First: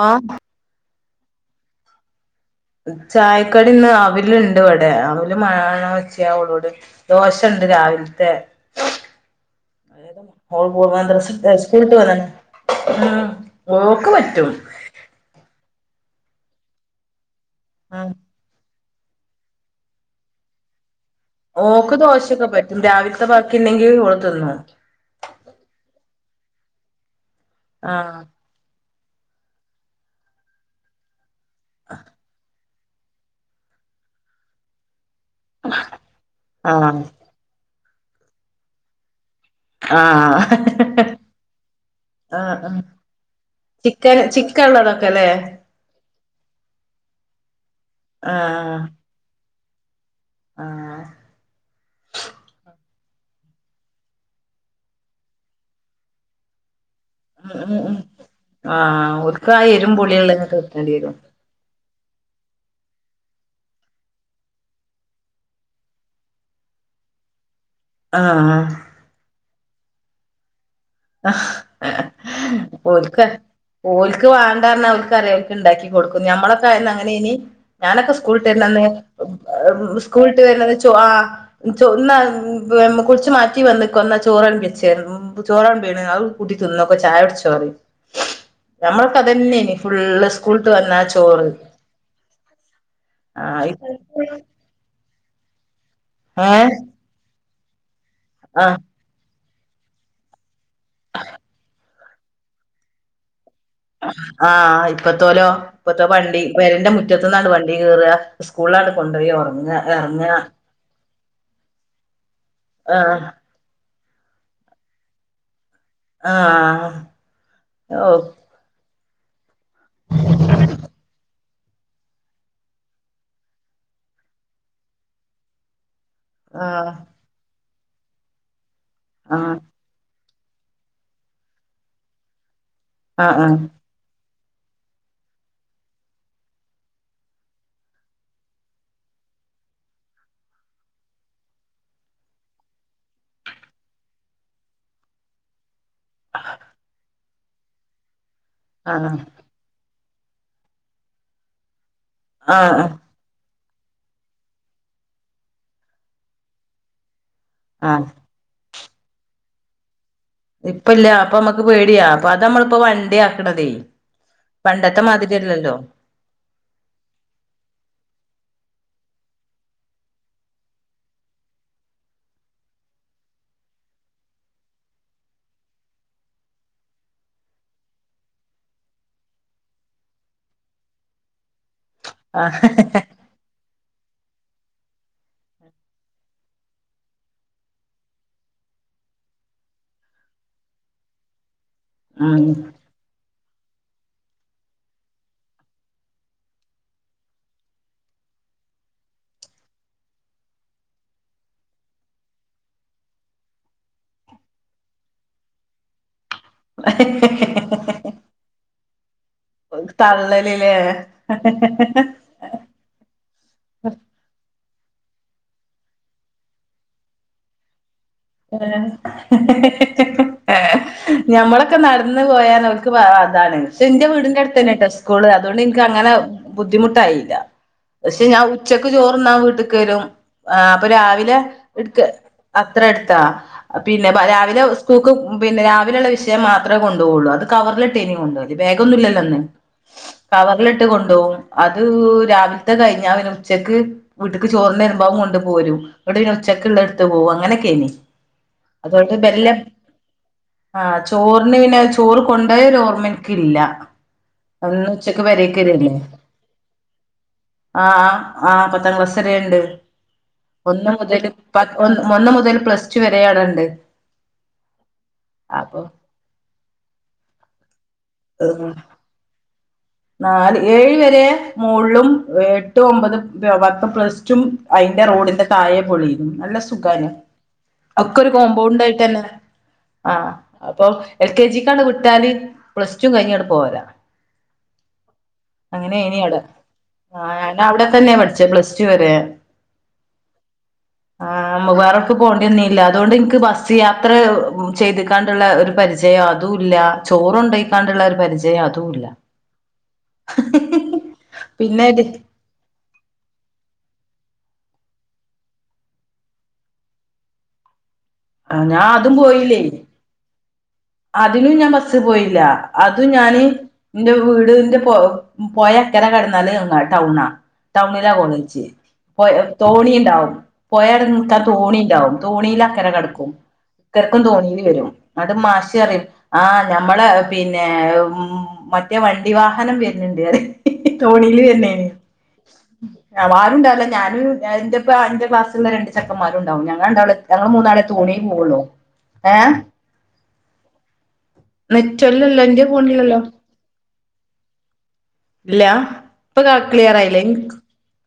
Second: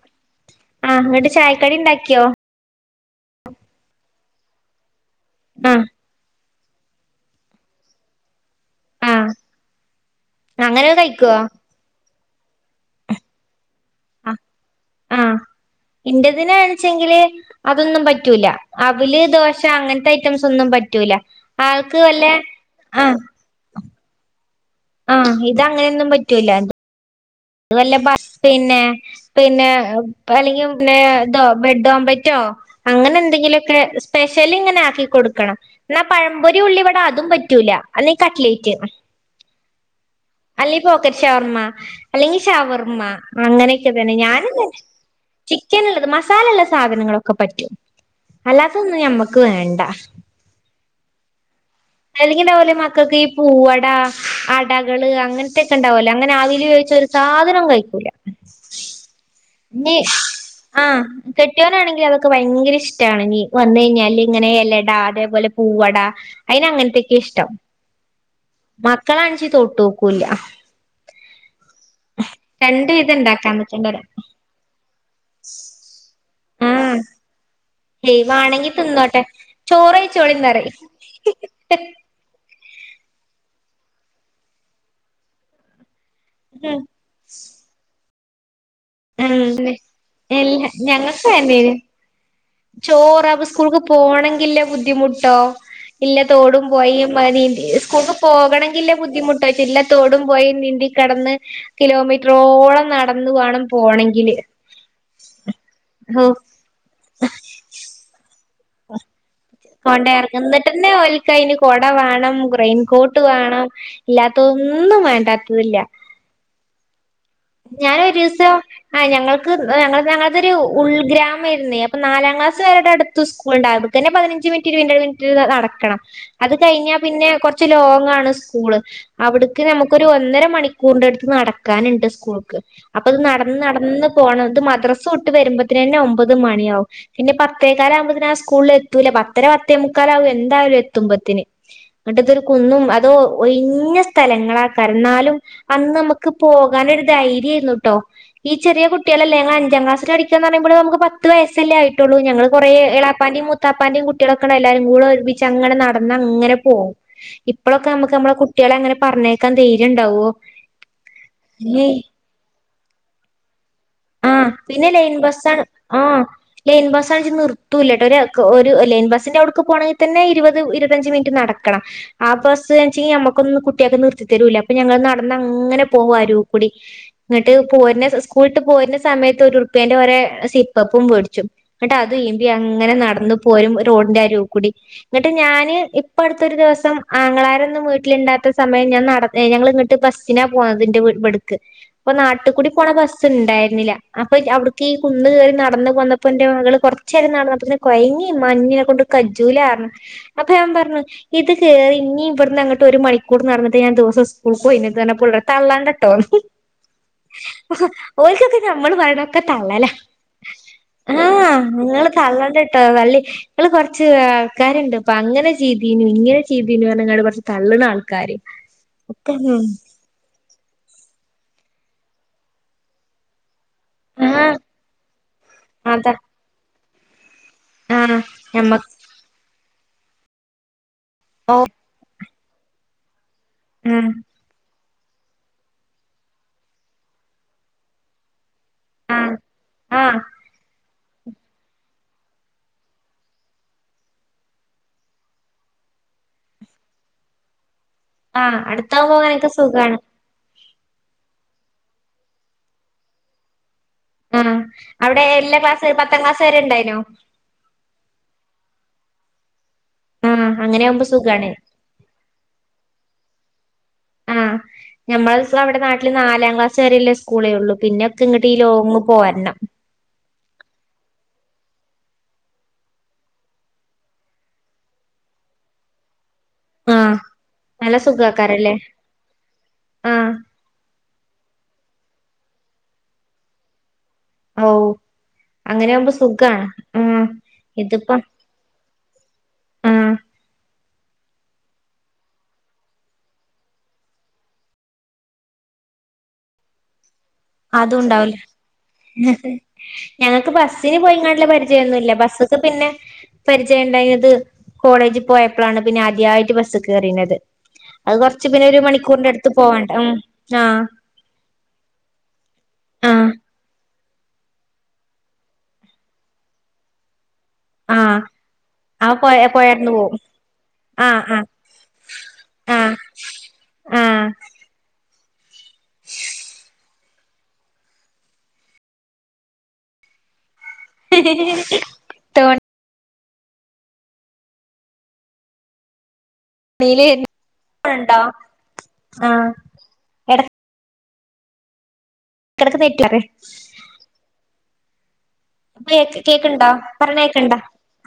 ആ... ആ അങ്ങട് ചായകടി ഉണ്ടാക്കിയോ ചായ കടി ഇന്ന് അവലുണ്ടിവിടെ അ [inaudible] ഇത് ആഹ് മാണോച്ച് ഞാൻ ഓളോട് ദോശയുണ്ട് രാവിലെത്തെ [inaudible] ആഹ് അങ്ങനെ [unintelligible] കഴിക്കുവോ മദർസ്ട്ട് യേ സ്കൂൾ ട്ട് വന്നാണ് ആ മോക്ക് പറ്റും ഇന്റെ തിനാ ണ്ച്ചേങ്കില് അതൊന്നും ആഹ് പറ്റൂല അവിൽ, ദോശ അങ്ങനത്തെ ഐറ്റംസ് ഒന്നും പറ്റൂല മോക്ക് ആൾക്ക് വല്ല ദോശയൊക്കെ പറ്റും ആഹ് രാവിലെത്തെ ബാക്കി ഉണ്ടെങ്കി [unintelligible] പറ്റുല്ലായിരുന്ന് ഇത് വല്ല പ ആഹ് പിന്നെ പിന്നെ അല്ലെങ്കിൽ പിന്നെ തോ ബഡ് ഓംപ്ലറ്റോ അങ്ങനെ എന്നെങ്കിലുമൊക്കെ സ്പെഷ്യൽ ഇങ്ങനെ ആക്കി കൊടുക്കണം എന്നാ പഴം പൊരി, ഉള്ളിവട ആഹ് അതും പറ്റൂല അല്ലെങ്കിൽ കട് ലറ്റ് ആഹ് അല്ലെങ്കിൽ പോക്കറ്റ് ഷവർമ്മ അല്ലെങ്കിൽ ആഹ് ആഹ് ഷവർമ്മ അങ്ങനെയൊക്കെ തന്നെ ചിക്കൻ ഞാനും ചിക്കൻ ഉള്ളതൊക്കെല്ലേ ചിക്കനുള്ളത്, മസാല ഉള്ള സാധനങ്ങളൊക്കെ പറ്റും ആഹ് അല്ലാത്തതൊന്നും ഞമ്മക്ക് വേണ്ട ആഹ് അല്ലെങ്കി ഇതേ പോലെ മ ക്കക്ക് ഈ പൂവട അടകൾ ഒക്കെ ഉണ്ടാവൂലേ അങ്ങനെ അവൽ സാധനവും ഉം ഉം ഉം കഴിക്കൂല ആഹ് ഓൽക്ക് ആ എരും പുളിയുള്ളത് ആ കിട്ടേണ്ടി വരും കെട്ടിയോൻ ആണെങ്കി ക്ക് ഭയങ്കര ഇഷ്ടമാണ്. വന്ന് കഴിഞ്ഞാൽ അട, പൂവട അതിന് അങ്ങനത്തെ യൊക്കെ ആണിഷ്ടം ആഹ് മത്ത [unintelligible] ക്കൂല വിധം ഇണ്ടാക്കാൻ നിക്കണ്ടല്ലോ ഓലക്ക് വേണ്ട ന്ന് പറഞ്ഞ ഓലക്കറിയാം ഓല്ക് ണ്ടാക്കി കൊടുക്കും ന്ന് ഞമ്മളൊക്കെ ആയന്ന് ആഹ് അങ്ങനെ നീ ഞാനൊക്കെ സ്കൂൾ വിട്ട് ദൈവാണെങ്കി തിന്നോട്ടെ വരുന്ന അന്ന് ചോറെയ്ച്ചോളിന്നറിം ആ ച്ചോ കുളിച്ചു മാറ്റി വന്നക്കോ ന്നാ ചോരാലമ്പി വെച്ചേരും അത് കൂട്ടി ത്തിന്നക്കോ ചായ ടുചോ പറയും ഫുള്ള് സ്കൂൾട്ട് വന്നാ ഞങ്ങൾക്കും ചോറ് അതന്നെനി ചോർ അപ്പൊ ആ സ്കൂൾ ക് പോണെങ്കി ള്ള ബുദ്ധിമുട്ട് ട്ടോ എല്ലാ ഏ തോട് പോയും സ്കൂൾ ക്ക് ആ പോകണങ്കി ല്ലേ ബുദ്ധി ഉള്ള തോട് പോഴാ നീന്തി കിട ന്ന് കിലോമീറ്റർ ആ ഇപ്പത്തൊലോ ഹോ പെരന്റെ മുറ്റത് നാൻഡ് വണ്ടി കേറാ സ്കൂൾ ലാൻഡ് കൊണ്ടോയി എറയ്ക്ക ന്നിട്ടെന്നേ ഓലക്ക് [unintelligible] കൊട വേണം. റെയിൻ കോട്ട് ആ വേണം. ഇല്ലാത്തതൊന്നും വേണ്ടാത്തതില്ല. ആഹ് ഓ ഞാനൊരൂസം ആഹ് ഞങ്ങള് ക്ക് ഞങ്ങൾക്കൊരു ഉൾഗ്രാമ [unintelligible] അപ്പൊ നാലാം ക്ലാസ്സ്‌ വരെ അടുത്ത് സ്കൂളുണ്ടാരുന്നു. അവിടത്തന്നെ പതിനഞ്ചു മിനിറ്റ് ഇരുപത് മിനിറ്റ് നടക്കണം. അത് കഴിഞ്ഞ ആഹ് പിന്നെ കൊറ ച്ച് ലോങ്ങാണ് സ്കൂള്. ആഹ് അവിടക്ക് ഞമ്മക്കൊരു ഒന്നര ന്ന് മണിക്കൂറിന്റെ അടുത്ത് നടക്കാന്ണ്ട് ഇസ് സ്കൂൾക്ക് അപ്പത് ആഹ് ആഹ് നടന്ന് നടന്ന് പോണം ഇത് മദ്രസ്സ വിട്ടു വരുമ്പോത്തിനെന്നെ ഒമ്പത് മണി ആവും, പിന്നെ പത്തേകാല് ആവുമ്പോത്തിന് സ്കൂളിൽ എത്തൂല പത്തര പത്തേ മുക്കാലാവും എന്തായാലും എത്തുമ്പത്തിന്, ഇന്നിട്ട് ഇതൊരു കുന്നും അതോ ഒയിഞ്ഞ സ്ഥലങ്ങളാ കര്ഞ്ഞാലും അന്ന് നമ്മക്ക് പോകാനൊര്ത് ധൈര്യം ആയിരുന്നൂട്ടോ ഈ ചെറിയ ആഹ് കുട്ട്യേളല്ലേ ഞങ്ങളഞ്ചാം ക്ലാസ്സില് പഠി [unintelligible] പറയ്മ്പളും ഞമ്മക്ക് പത്തു വയസ്സല്ലേ ആയി ട്ടുള്ളൂ ഞങ്ങള് കൊറേ ആഹ് ആഹ് എളാപ്പാൻ്റീം മൂത്ത് ത്താപ്പൻ്റിം കുട്ടിളൊക്കാണ്ട് എല്ലാരും കൂടെ ഒരുമിച്ചങ്ങനെ നടന്നങ്ങനെ പോവും ഇപ്പ്ളൊക്കെ ആഹ് നമ്മക്ക് നമ്മളെ കുട്ടിയളെങ്ങനെ പർഞ്ഞയക്കാൻ ധൈര്യ ഇണ്ടാവോ? ഇപ്പം ഇല്ല്യ ഇപ്പം ഇമ്മക്ക് പേടിയാ. പ്പതാ നമ്മള്പ്പം വണ്ടി ആക്ക്ണതെ ആ പിന്നെ ലെയിൻ ബസ്സാണ് ആ ലെയിൻ ബസ്സാണ്ച്ച് നിർത്തൂല്ല്യട്ടോ ഒര് ക് ഒര് ലെയിൻ ബസ് സ്സിൻ്റെ ഔട്ക്ക് പോണെങ്കി തന്നെ ഇരുവത് ഇരുവത്തഞ്ച് മിൻറ്റ് നടക്കണം ആ ബസ്സ്ച്ചിയിഞ്ഞാ അമ്മക്കൊന്നു കുട്ടിയേക്കൊന്നും നിർത്തി തരൂല്ല്യ അപ്പം ഞങ്ങള് നട്ന്നങ്ങനെ പോവു അരൂകൂടി ഇന്നട്ട് പോര്ണ സ് സ്കൂള് ട്ട് പോര്ണ സമയത്ത് ഒരുർപിയേൻ്റെ ഒരേ സിപ്പപ്പും വേട്ച്ചും. ഇന്നട്ട് അത് ആഹ് ഈമ്പിയങ്ങനെ നടന്ന് പോരും ഒര് റോഡിൻ്റെ അരൂകുടി ഇന്നട്ട് ഞാന് ഇപ്പ അട്ത്തൊര് ദിവസം ആങ്ങളാരൊന്നും വീട്ടില്ണ്ടാത്ത സമയം ഞാൻ നടന്ന് ഞങ്ങള് ങ്ങട്ട് ബ്ബസ്സിലാ പോന്നത് ൻ്റെ വീ ബട്ക്ക് ക്ക് പ്പം ഉം ന്നാട്ട് ക്കൂടി പോണ ബസ് ത്ത് ണ്ടായിര്ന്നില്ല അപ്പ അവർക്കീ കുന്ന്കേറി നടന്ന് വന്നപ്പൻ്റെ മകള് കൊർച്ചേരം നട്ന്നപ്പത്തിന് കൊയഞ്ഞീ മ്മാ ഞിന്നെ കൊണ്ട് കജ്ജൂലർന്നു അപ്പം ഞാൻ പർഞ്ഞു ഇത് കേറി ഞ്ഞിം ബട്ന്നങ്ങട്ട് ഒരു മണിക്കൂറ് നടന്ന്ട്ട് ഞാൻ ദിവസം സ്കുൾക്ക് പോയിന്യത് പർഞ്ഞപ്പൊ തള്ളണ്ടട്ടോ ഇതൊക്കെ ഞമ്മള് പറേണ ക്ക തള്ളലാ തള്ളലില്ലേ ആ ങ്ങള് തള്ളണ്ടട്ടോ തള്ളി ങ്ങള് കൊർചി ക്കാര്ണ്ട് പ്പ അങ്ങന ചെയ്തീനി ഇങ്ങനെ ചെയ്തീനർഞ്ഞു ങാണ്ട് കൊർച് തള്ള്ണ ആൾക് [inaudible] ഞമ്മളൊക്കെ ന്നട്ന്ന് പോയർഞ ഓൽക്ക് പ അ അതാണ് ക്ഷെ ൻ്റെ ആഹ് വീട്ൻ്റട്ത്തെന്നെട്ടൊ സ്കുള് അതോണ്ട് ഇൻക്ക് അതാ അങ്ങനെ ബുദ്ധിമുട് ട്ടായില ആഹ് പക്ഷെ ഞാം ഉച്ചക്ക് ഞമ്മക്ക് ചോറ് ന്നാം വീട്ട്ക്ക് ക്കെരും [unintelligible] രാവിലെ ഇട്ക്ക് അത്ര എട്ത് ത്താ പിന്നെ ആഹ് പ രാവിലെ ഉസ് കൂകു പിന്നെ രാവിലെ ള്ള വഷയം മാത്രേ കൊണ്ടോഒള്ളൂ അത് കവർല്ട്ടേനി കൊണ്ടോല് ആഹ് ബേഗൊന്നുല്ല്യയന്ന് ആഹ് കവർല് ട്ട് കൊണ്ടോഉം അത് രാവിലത്തെ കഴിഞ്ഞാ പിന്നെ ഉച്ചക്ക് വീട്ട്ക്ക് ചോർന് എരുമ്പം അഉം കൊണ്ട് പോലും ങ്ങട്ട് പിന്നെ ഉച്ചക്ക്ള്ള ഇട്ത്ത് പോഉം അങനൊക്കേനി ആ അട്ത്താഉബോ ങ്ങനൊക്കെ സുഖാണ് ആ ചോർന് പിന്നെ ചോറ് കൊണ്ടോയരൊർമ ഇൻക്ക്ല്ല ആ അവിടെ എല്ലാ ക്ലാസ്സ് പത്താം ക്ലാസ് എരെ ഇണ്ടായിനിഓ? ആ ആ പത്താം ക്ലാസ്സ് രേ ണ്ട് ഒന്ന് അങ്ങനെയാവുമ്പോ മുതല് സുഖാണ് പ ഒന്ന് മുത്തല് പ്ലസ് [unintelligible] ആ ഞമ്മൾ സോ അവിടെ അപ്പൊ നാട്ടിൽ നാലാം ക്ലാസ്സിൽ ചെറിയുള്ളെ സ്കൂളെ ഉള്ളു പിന്ന ഒക്കെ ഇങ്ങട്ട് ലോങ്ങ്‌ പോരണം നാല് ഏഴ് വരെ മോളും എട്ട് ഒമ്പത് പത്ത് പ്ലാസ്റ്റും അയിന്റെ മോളിലെ താഴെ പൊളിയും നല്ല സുഗാണ് ആഹ് നല്ല ഒക്കെ ഒരു സുഖാക്കാരല്ലേ കൊമ്പോണ്ട് ആയിട്ടന്നെ ആഹ് എൽക്കേജിക് ആൻഡ് വിട്ടാൽ പ്ലാസ്റ്റും കഴിഞ്ഞ് ണ്ട് പോരാ ഔ അങ്ങനെയാവുമ്പോ അങ്ങനെയിനി ആടെ സുഖാണ് ആഹ് ഞാൻ ഔടെ തന്നെ ഇതിപ്പം പഠിച്ച പ്ലാസ്റ്റ് വരെ ആഹ് ആ ഉആറക്ക് പോണ്ടി ന്നില്ല അതോണ്ട് ഇന്ക് ബസ്സ്‌ യാത്ര ചെയ്ത് കാണ്ട്ള്ളെ ഒരു പരിജയം അതുല്ല ചോർ കൊണ്ടോയിക്കാണ്ട് ള്ളെ ഒരു പരിജയം അതുല്ല ഞാക്ക് ബസ്സ്‌ന് പോയിങ്ങാണ്ടുള്ള പിന്നെ പരിചയന്നും ല്ല ബസ്സ്‌ ത്തെ പിന്നെ പരിജയ ഏത് കോളേജിപ്പോയപ്ലാണ് പിന്നെ അദ്ധ്യാറ്റ് ബസ്സ്ക്കേറീഞ്ഞത് അത്കൊർച്ച് പിന്നൊരു മണിക്കൂറിന്റട്ത് പോവണ്ട് ഉം ആഹ് അതിനുഞാ ബസ്സ് പോയീല്ല അത് ആഹ് ഞാന് ൻ്റ വീട്ൻ്റ പൊ പോയാ അക്കലെ കടന്നാല് ടൗണാ ടൗണിലാ ആഹ് പോന്നേച്ച് ആ പൊയ പൊഴാട്ന്ന് പോവും തോണിയിണ്ടാവും ആഹ് പൊയർങ്ങത്താ ആഹ് തോണി ഇണ്ടാവും തോണിലക്കരെ ആഹ് കടക്കും തെർക്കൻ ആഹ് തോണീയില് വരും അട് [unintelligible] ആ നമ്മളെ പിന്നേ മ് മറ്റേ വണ്ടിവാഹനം വര്ണ്ണ്ണ്ട് പറയും തോണിയിലന്നേ [unintelligible] ചെക്കമ്മാരൂണ്ടാവും ഞങ്ങൾ തോണിയില് രണ്ടാള് ഞങ്ങൾ മൂന്നാള് ണ്ടോ തോണീപ്പോവൊള്ളൂ ഏ ആഹ് എട വെ [unintelligible] ൻ്റെ എടക്ക് നെറ്റ് പോണില്ലല്ലോ ഇപ്പ കേക്ക് കേക്ക്ണ്ടോ ക്ലിയർ ആയില്ലേ പറയണേക്ക്ണ്ടോ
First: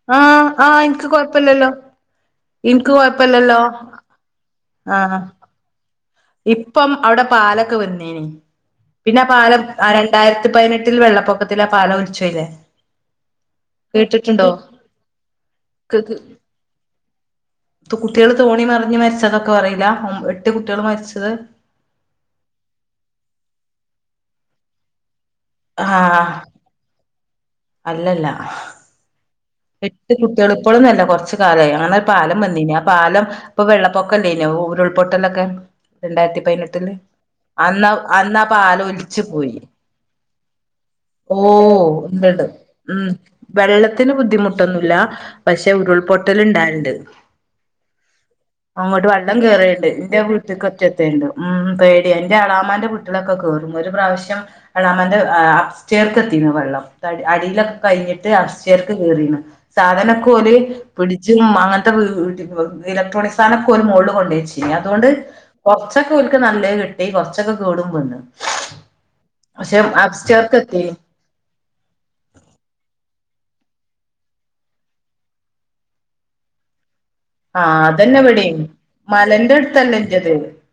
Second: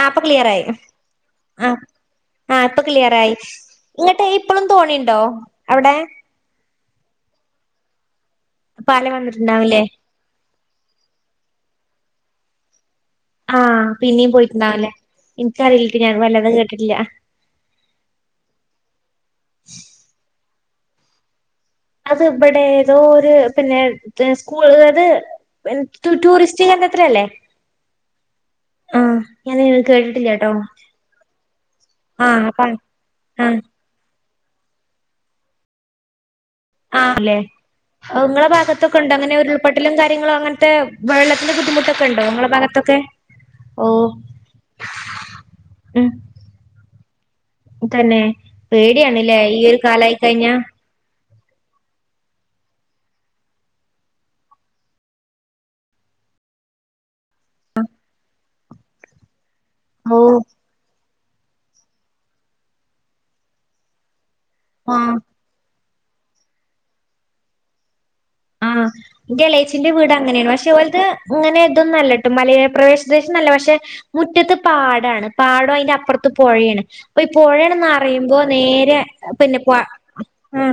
ആഹ് ഇപ്പ ക്ലിയറായി ആഹ് എനിക്ക് കൊഴപ്പില്ലല്ലോ ആഹ് ആഹ് ഇപ്പ എനിക്ക് ക്ലിയറായി കൊഴപ്പില്ലല്ലോ ന്നിട്ട് ഇപ്പളും തോണിണ്ടോ ആഹ് അവ്ടെ ഇപ്പം അവ്ടെ പാലക്കെ വന്നീനി പാല പിന്നാപ്പാലം വന്നിട്ടുണ്ടാവില്ലേ ഏഹ് രണ്ടായിരത്തിപ്പയിനട്ടിൽ വെള്ളപ്പൊക്കത്തില പാലോൽചോയിലെ ആഹ് പിന്നിം കേട്ടിട്ടുണ്ടോ പോയിട്ടുണ്ടാവില്ലേ ഇൻക്കറിയില്ലട്ടോ കെക് ഞാൻ വല്ലാതെ കേട്ടിട്ടില്ല കുട്ട്യാള് തോണി മറിഞ്ഞ് മരിച്ചതൊക്കെ പറയുലാ ഒം എട് [unintelligible] കുട്ട്യോള് മരിച്ചത് അത് ഇബിടെ ഏതോ ഒര് പിന്നെ [unintelligible] [unintelligible] ടു ആഹ് ടൂറിസ്റ്റ് കേന്ദ്രത്തിലല്ലേ അല്ലല്ല ആഹ് ആഹ് ഞാന് എട്ട് കേട്ടിട്ടില്ലട്ടോ കുട്യാള് ഇപ്പളൊന്നും അല്ല കൊറച്ച് കാലായി അങ്ങനെ ഒരു പാലം ആഹ് അപ്പ വന്നീനി ആ പാലം ആഹ് ഇപ്പൊ വെള്ളപ്പൊക്ക- [unintelligible] ഉരുൾപൊട്ടലൊക്കെ. രണ്ടായിരത്തി പ ആ ലെ. [unintelligible] ങ്ങളെ പാലം ഭാഗത്തൊക്കെണ്ടോ ഒലിച്ചു അങ്ങനെ പോയി ഉരുൾപൊട്ടലും കാര്യങ്ങളും അങ്ങനത്തെ ഓ വെള്ളത്തിന് ബുദ്ധിമുട്ടൊക്കെണ്ടോ ഉണ്ട്ണ്ട് ങ്ങളെ ഭാഗത്തൊക്കെ ഓഹ് ബുദ്ധിമുട്ടൊന്നുല്ല. പക്ഷെ ഉം ഉരുൾപൊട്ടല്ണ്ടാല്ണ്ട് തന്നെ അങ്ങട്ട് വെള്ളം പേടിയാണ്ല്ലേ ഈ ഒരു കേറൽണ്ട്. കാലായി ന്റെ കഴിഞ്ഞാ വീട്ടിക്കൊക്കെ എത്തൽണ്ട്. ഉം പേടിയാ. ന്റെ എളാമന്റെ വീട്ടിലൊക്കെ കേറും. ഒരു പ്രാവശ്യം എളാമന്റെ ഏഹ് അപ്പ്‌സ്റ്റൈറ്ക്കെത്തീന് വെള്ളം [unintelligible] അടിലൊക്കെ കഴിഞ്ഞിട്ട് അപ്സ് [unintelligible] കേറീണ് സാധനൊക്കെ ഓഹ് ഓല് പിടിച്ചു മാ [unintelligible] അങ്ങൻത്ത വീട്ട്ക്ക് വെ ഇലക്ട്രോണിക്സ് സാനൊക്കൊല് മോളില് കൊണ്ടെയെച്ച്. അതോണ്ട് ആഹ് കൊർച് ച്ച ക്കോൽക്ക് നല്ലഅ് കിട്ടി. കൊറച്ചൊക്കെ കേടും വന്ന്. ആ. ന്റെ പക്ഷെ എളേച്ചിന്റെ വീട് അങ്ങനെണ്. അപ്സ്റ്റേർക്ക് പക്ഷെ എത്തീനി ഓൽത് ഇങ്ങനെ തൊന്നും അല്ലട്ടോ മലയോര പ്രദേശ ത്ത് ന്നൊല്ല. പക്ഷെ മുറ്റത്ത് പാടാണ് പാടും അയിന്റപ്പർത്തു പോഴേണ്. അപ്പൊ ഈ പൊഴേണ് ആഹ് അതന്നെ നറിമ്പൊ ഇവിടേം നേരെ മലന്റെ പിന്നെ പൊ അടുത്തല്ല ഇന്റത് ആ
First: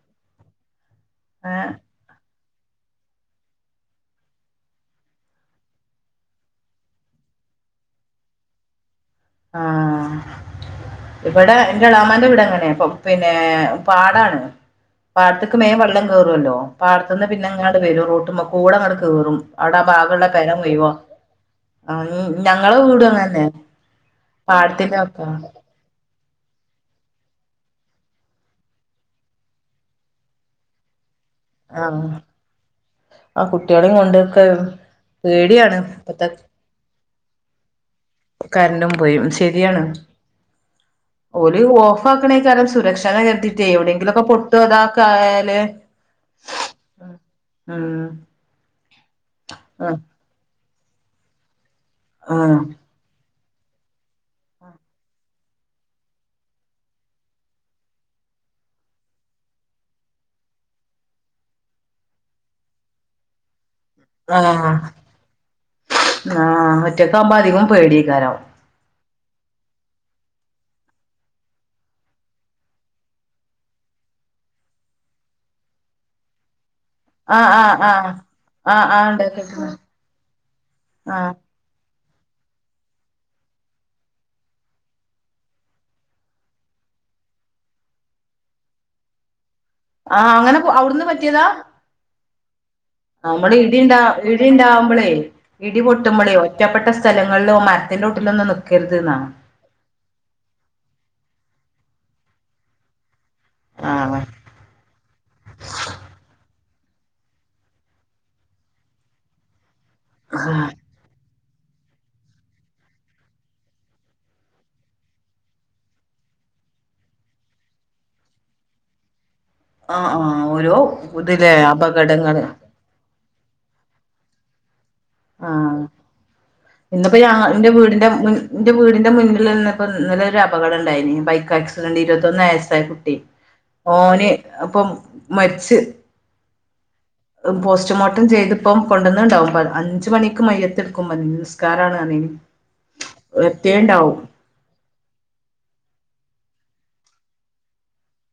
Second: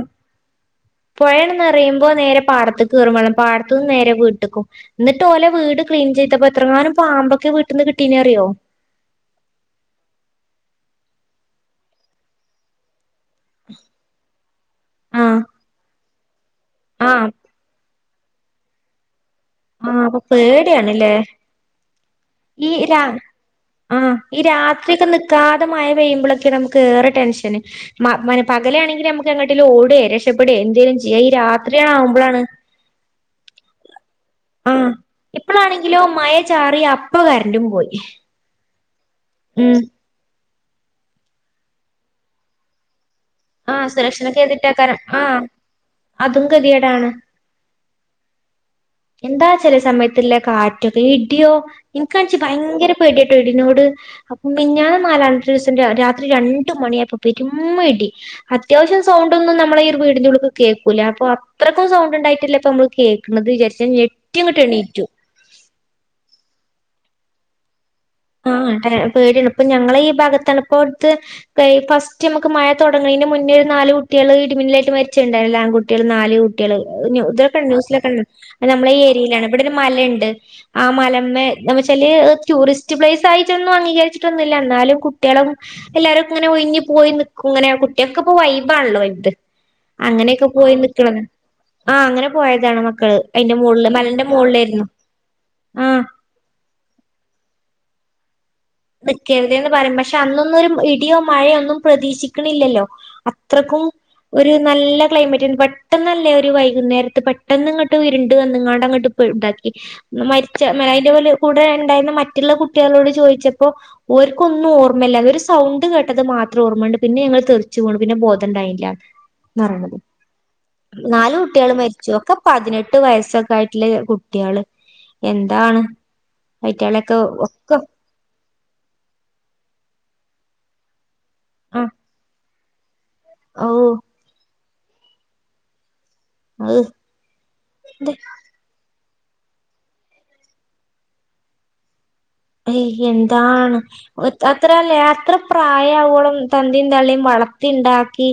പൊഴങ്ങട്ട് ഏഹ് നെറയുമ്പോ നേരെ പാടത്ത്ക്ക് കേറും വള്ളം പാടത്തിന്ന് നേരെ വീട്ടിക്കും. ന്നട്ട് ഓലെ വീട് ക്ലീൻ ചെയ്തപ്പോ എത്രങ്ങാനും പാമ്പൊക്കെ വീട്ടിന്ന് കിട്ടീനെറിയോ ആ ഇവിടെ ന്റെ എളമാന്റെ വീട് അങ്ങനെയാപ്പം പിന്നെ പാടാണ്. ആഹ് പാടത്ക്ക് മേം വെള്ളം കേറുല്ലോ പാടത്തിന്ന് ആഹ് പിന്നെങ്ങട് വേരൊ റോ ഡ് മ്മക്കൂടെ ങ്ങട്ട് കേറും അടെ ആ ആഹ് അപ്പൊ ഭാഗള്ളെ പെര മുയുവം പേടിയാണ്ല്ലേ ആ ഞങ്ങളെ വീടും അങ്ങനെന്നെ ആ ഈ രാത്രിക്കെ നിക്കാതെ മയ പെയ്യുമ്പള് ത്രിയൊക്കെ നമുക്ക് ഏറെ ടെൻഷന്. പകലാണെങ്കില് നമുക്ക് എങ്ങട്ടെങ്കിലും ഓടെ, രക്ഷപ്പെടെ എന്തേലും ചെ യ്യ ഈ രാത്രി ആ ആവുമ്പഴാണ് ആ കുട്ടികളെയും കൊണ്ടൊക്കെ ആ പേടിയാണ് ഇപ്പളാണെങ്കിലോ ഇപ്പത്തെ മഴ ചാറിയ അ - പ്പോ കറൻറ്റും പോയി കറൻറ്റ് പോയിം ഉം ശെരിയാണ് ഓല് ഓഫാക്കണയിക്കാരം സുരക്ഷ ആ സുരക്ഷനെ കരുതീട്ടായിക്കരം ആ ഇതാക്കായാല് അതും ഗതികേടാണ് ഉം എന്താ ചെല സമയത്ത്ള്ള കാ- റ്റൊ ഇട്യോ ഇൻക്കാച് ആ ഭയങ്കര പേടിയ ഇടിനോട് അപ്പം മിഞ്ഞാന്ന് നാലാമത്തെ ദീസം ര രാത്രി രണ്ട് മണിയായപ്പം പെരും ഇടി അത്യാവശ്യം സൗണ്ടൊന്നും നമ്മലൊരു വീടിന്റെ ഉള്ള്ക്ക്കേൾക്കുല അപ്പൊ അത്രക്കും സൗണ്ട്ണ്ടായിട്ടല്ലേ മ്മള് കേൾക്ക്ണത് വിചാരിച്ച് ആഹ് ഞെട്ടിയങ്ങട്ട് എണീറ്റു ആഹ് ഒറ്റ് റ്റക്കാവുമ്പോ അതികോം പേടി ആ ട്ടേ പേടിയാണ് ഇപ്പഞങ്ങളെ ഈ ഭാഗത്താണ് ഇപ്പോ അടുത്ത് പെയ് ഫാസ്റ്റമ്മക്ക് മഴ തൊട്ങ്ങ്ണേനു മുന്നേരു രു നാല് കുട്ട്യേള് ഇടിമിന്നലേറ്റ് മര്ചെണ്ടായിണല്ലോ ആൺകുട്ട്യേള് നാല് കു ട്ട്യേള് ഇനു ആഹ് തൊക്കെ ആഹ് ആഹ് ന്യൂസിലൊക്കെ അത് ആഹ് നമ്മളെ ഈ ആഹ് ഏര്യേലാണ് ഉണ്ടാക്കിട്ട്ണ് ഇബടൊരു മലണ്ട് ആ ആഹ് മലമ്മേ ന വല്യേ ടുറിസ്റ്റ് റ്റ് പ്ലെയിസ് ആയിട്ടൊന്നും അങ്ങികരിച്ചിട്ടൊന്നുവില്ല ന്നാലും കുട്ട്യേളെ എല്ലാരൊക്കെങ്ങനെ ഒഴിഞ്ഞുപോയി നിക്കുങ്ങനെ കുട്ട്യേക്ക് പ്പൊ വൈബ് ആണല്ലോ വൽത് ആഹ് അങ്ങനൊക്കെ അങ്ങനെ പോയി നിക്ക്ണത് ആഹ് അങ്ങനെ പോയെ അമള് ഇടിണ്ടാ ഇടിണ്ടാവുമ്പളെ ആഹ് ഇടിപൊട്ടുമ്പളെ ഒറ്റപ്പെട്ട സ്ഥലങ്ങളിലും മര് ത്തിന്റോട്ടിലൊന്നും നി നിക്കര്ത് ന് പറയു പക്ഷേ അന്നൊന്നും ഒരു ഇടിയോ മഴ ഒന്നും പ്രതീക്ഷിക്ക്ണില്ലല്ലോ അ ത്രക്കും ആഹ് ഒര് നല്ല ക്ലൈമറ്റേനി പെട്ടന്നല്ലേ ഒരു വൈ ഇന്നേരത് പെട്ടന്ന്ങ്ങട്ട് ഉരുണ്ട് വന്ന്കാണ്ട് അങ്ങട്ട് താക്കി ക്കി ആഹ് മര്ച്ച മേ അയിന്റെമ്മല് കൂടെണ്ടായീന്ന മറ്റ്ള്ള കുട്ട്യേളോട് ചോയ്ച്ചപ്പൊ പ്പൊ ഓര്ക്കൊന്നും ഓർമല്ല ഒരു സൗണ്ട് കേട്ടത് മാത്രം ഓർമണ്ട് പിന്നെ ഞങ്ങള് തെറിച്ച് പോവാണ് പിന്നെ ബോധണ്ടായില ന്നാറിണത് ആഹ് ആഹ് ഓരോ നാല് ഇതിലെ കുട്ട്യേള് മരിച്ചു ഒക്കെ അപകടങ്ങള് പതിനെട്ട് വയവസൊക്കെ ക്കായിട്ടിലെ കുട്ട്യേള് ആഹ് അയിറ്റകളൊക്കെ ഇന്ന്പ്പം ഞാ ഇന്റെ ഒക്കെ വീടിന്റെ മു ന്റെ വീടിന്റെ മുന്നില്ന്നപ്പോ ഇന്നലൊരു അപകടണ്ടായീനി ബൈക് കാക്സിഡന്റെ ഇരൊതൊന്ന് വയസ് [unintelligible] ഹെ ആ ഓ ഓന് അപ്പം മര്ച് അത് പോസ്റ്റ്‌മാർട്ടം ചെയ്ത് പ്പം കൊണ്ടന്ന്ണ്ടാവും പ്പന്ജ് ന്ജ് മണിക്ക് മയ്യിത്ത്ട്ക്കും പറ്ഞീനി നിസ്കാരാണ് പർഞീനി ഹയ് എന്താണ് ഒത് അത്രല്ലേ അത്ര പ്രായാവോളം തന്തീം‌ തളളീം വളർത്തിണ്ടാക്കി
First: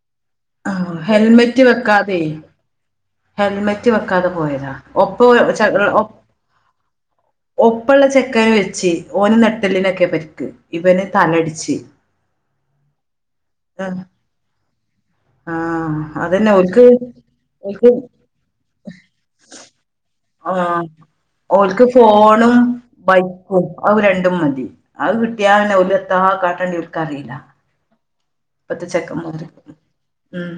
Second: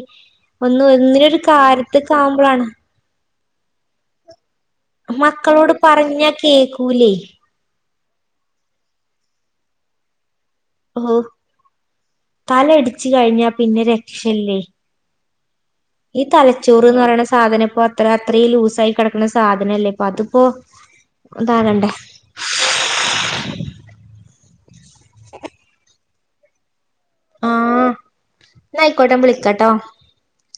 ഒന്നു ഒന്നു രണ്ടി കാര്യത്തിക്കാകുമപ്പഴാണ് ഹെൽമെറ്റു വെക്കാതെ പോയതാ മക്കളോടു ഒപ്പ പറഞ്ഞാ കേക്കൂല്ലേ ഇപ്പോള്ള ചെക്കനെ വെച്ചി ഓനെ നട്ടെല്ലിനൊക്കെയാ പരിക്ക് ഇവന് ഓ തലടിച്ച് തലയിടിച്ചു കഴിഞ്ഞാ പിന്നെ രക്ഷയില്ലേ ആഹ് ഈ അതന്നെ ഓൽക്ക് തലച്ചോറീന്നു പറയണ സാധനം ഇപ്പ ഓൽക്ക് അത്ര അത്രേം ലൂസായി കെടക്കണ സാധനല്ലേ അപ്പതിപ്പോ ആഹ് ഓൽക്ക് ഇതാകണ്ടേ ഫോണും അതു കിട്ടിയാ തന്നെ ഓൽക്ക് എത്താ കാട്ടണ്ട്യ ക്കറീല്ല ആഹ് ന്നായിക്കോട്ടെ വിളിക്കാട്ടോ ഉം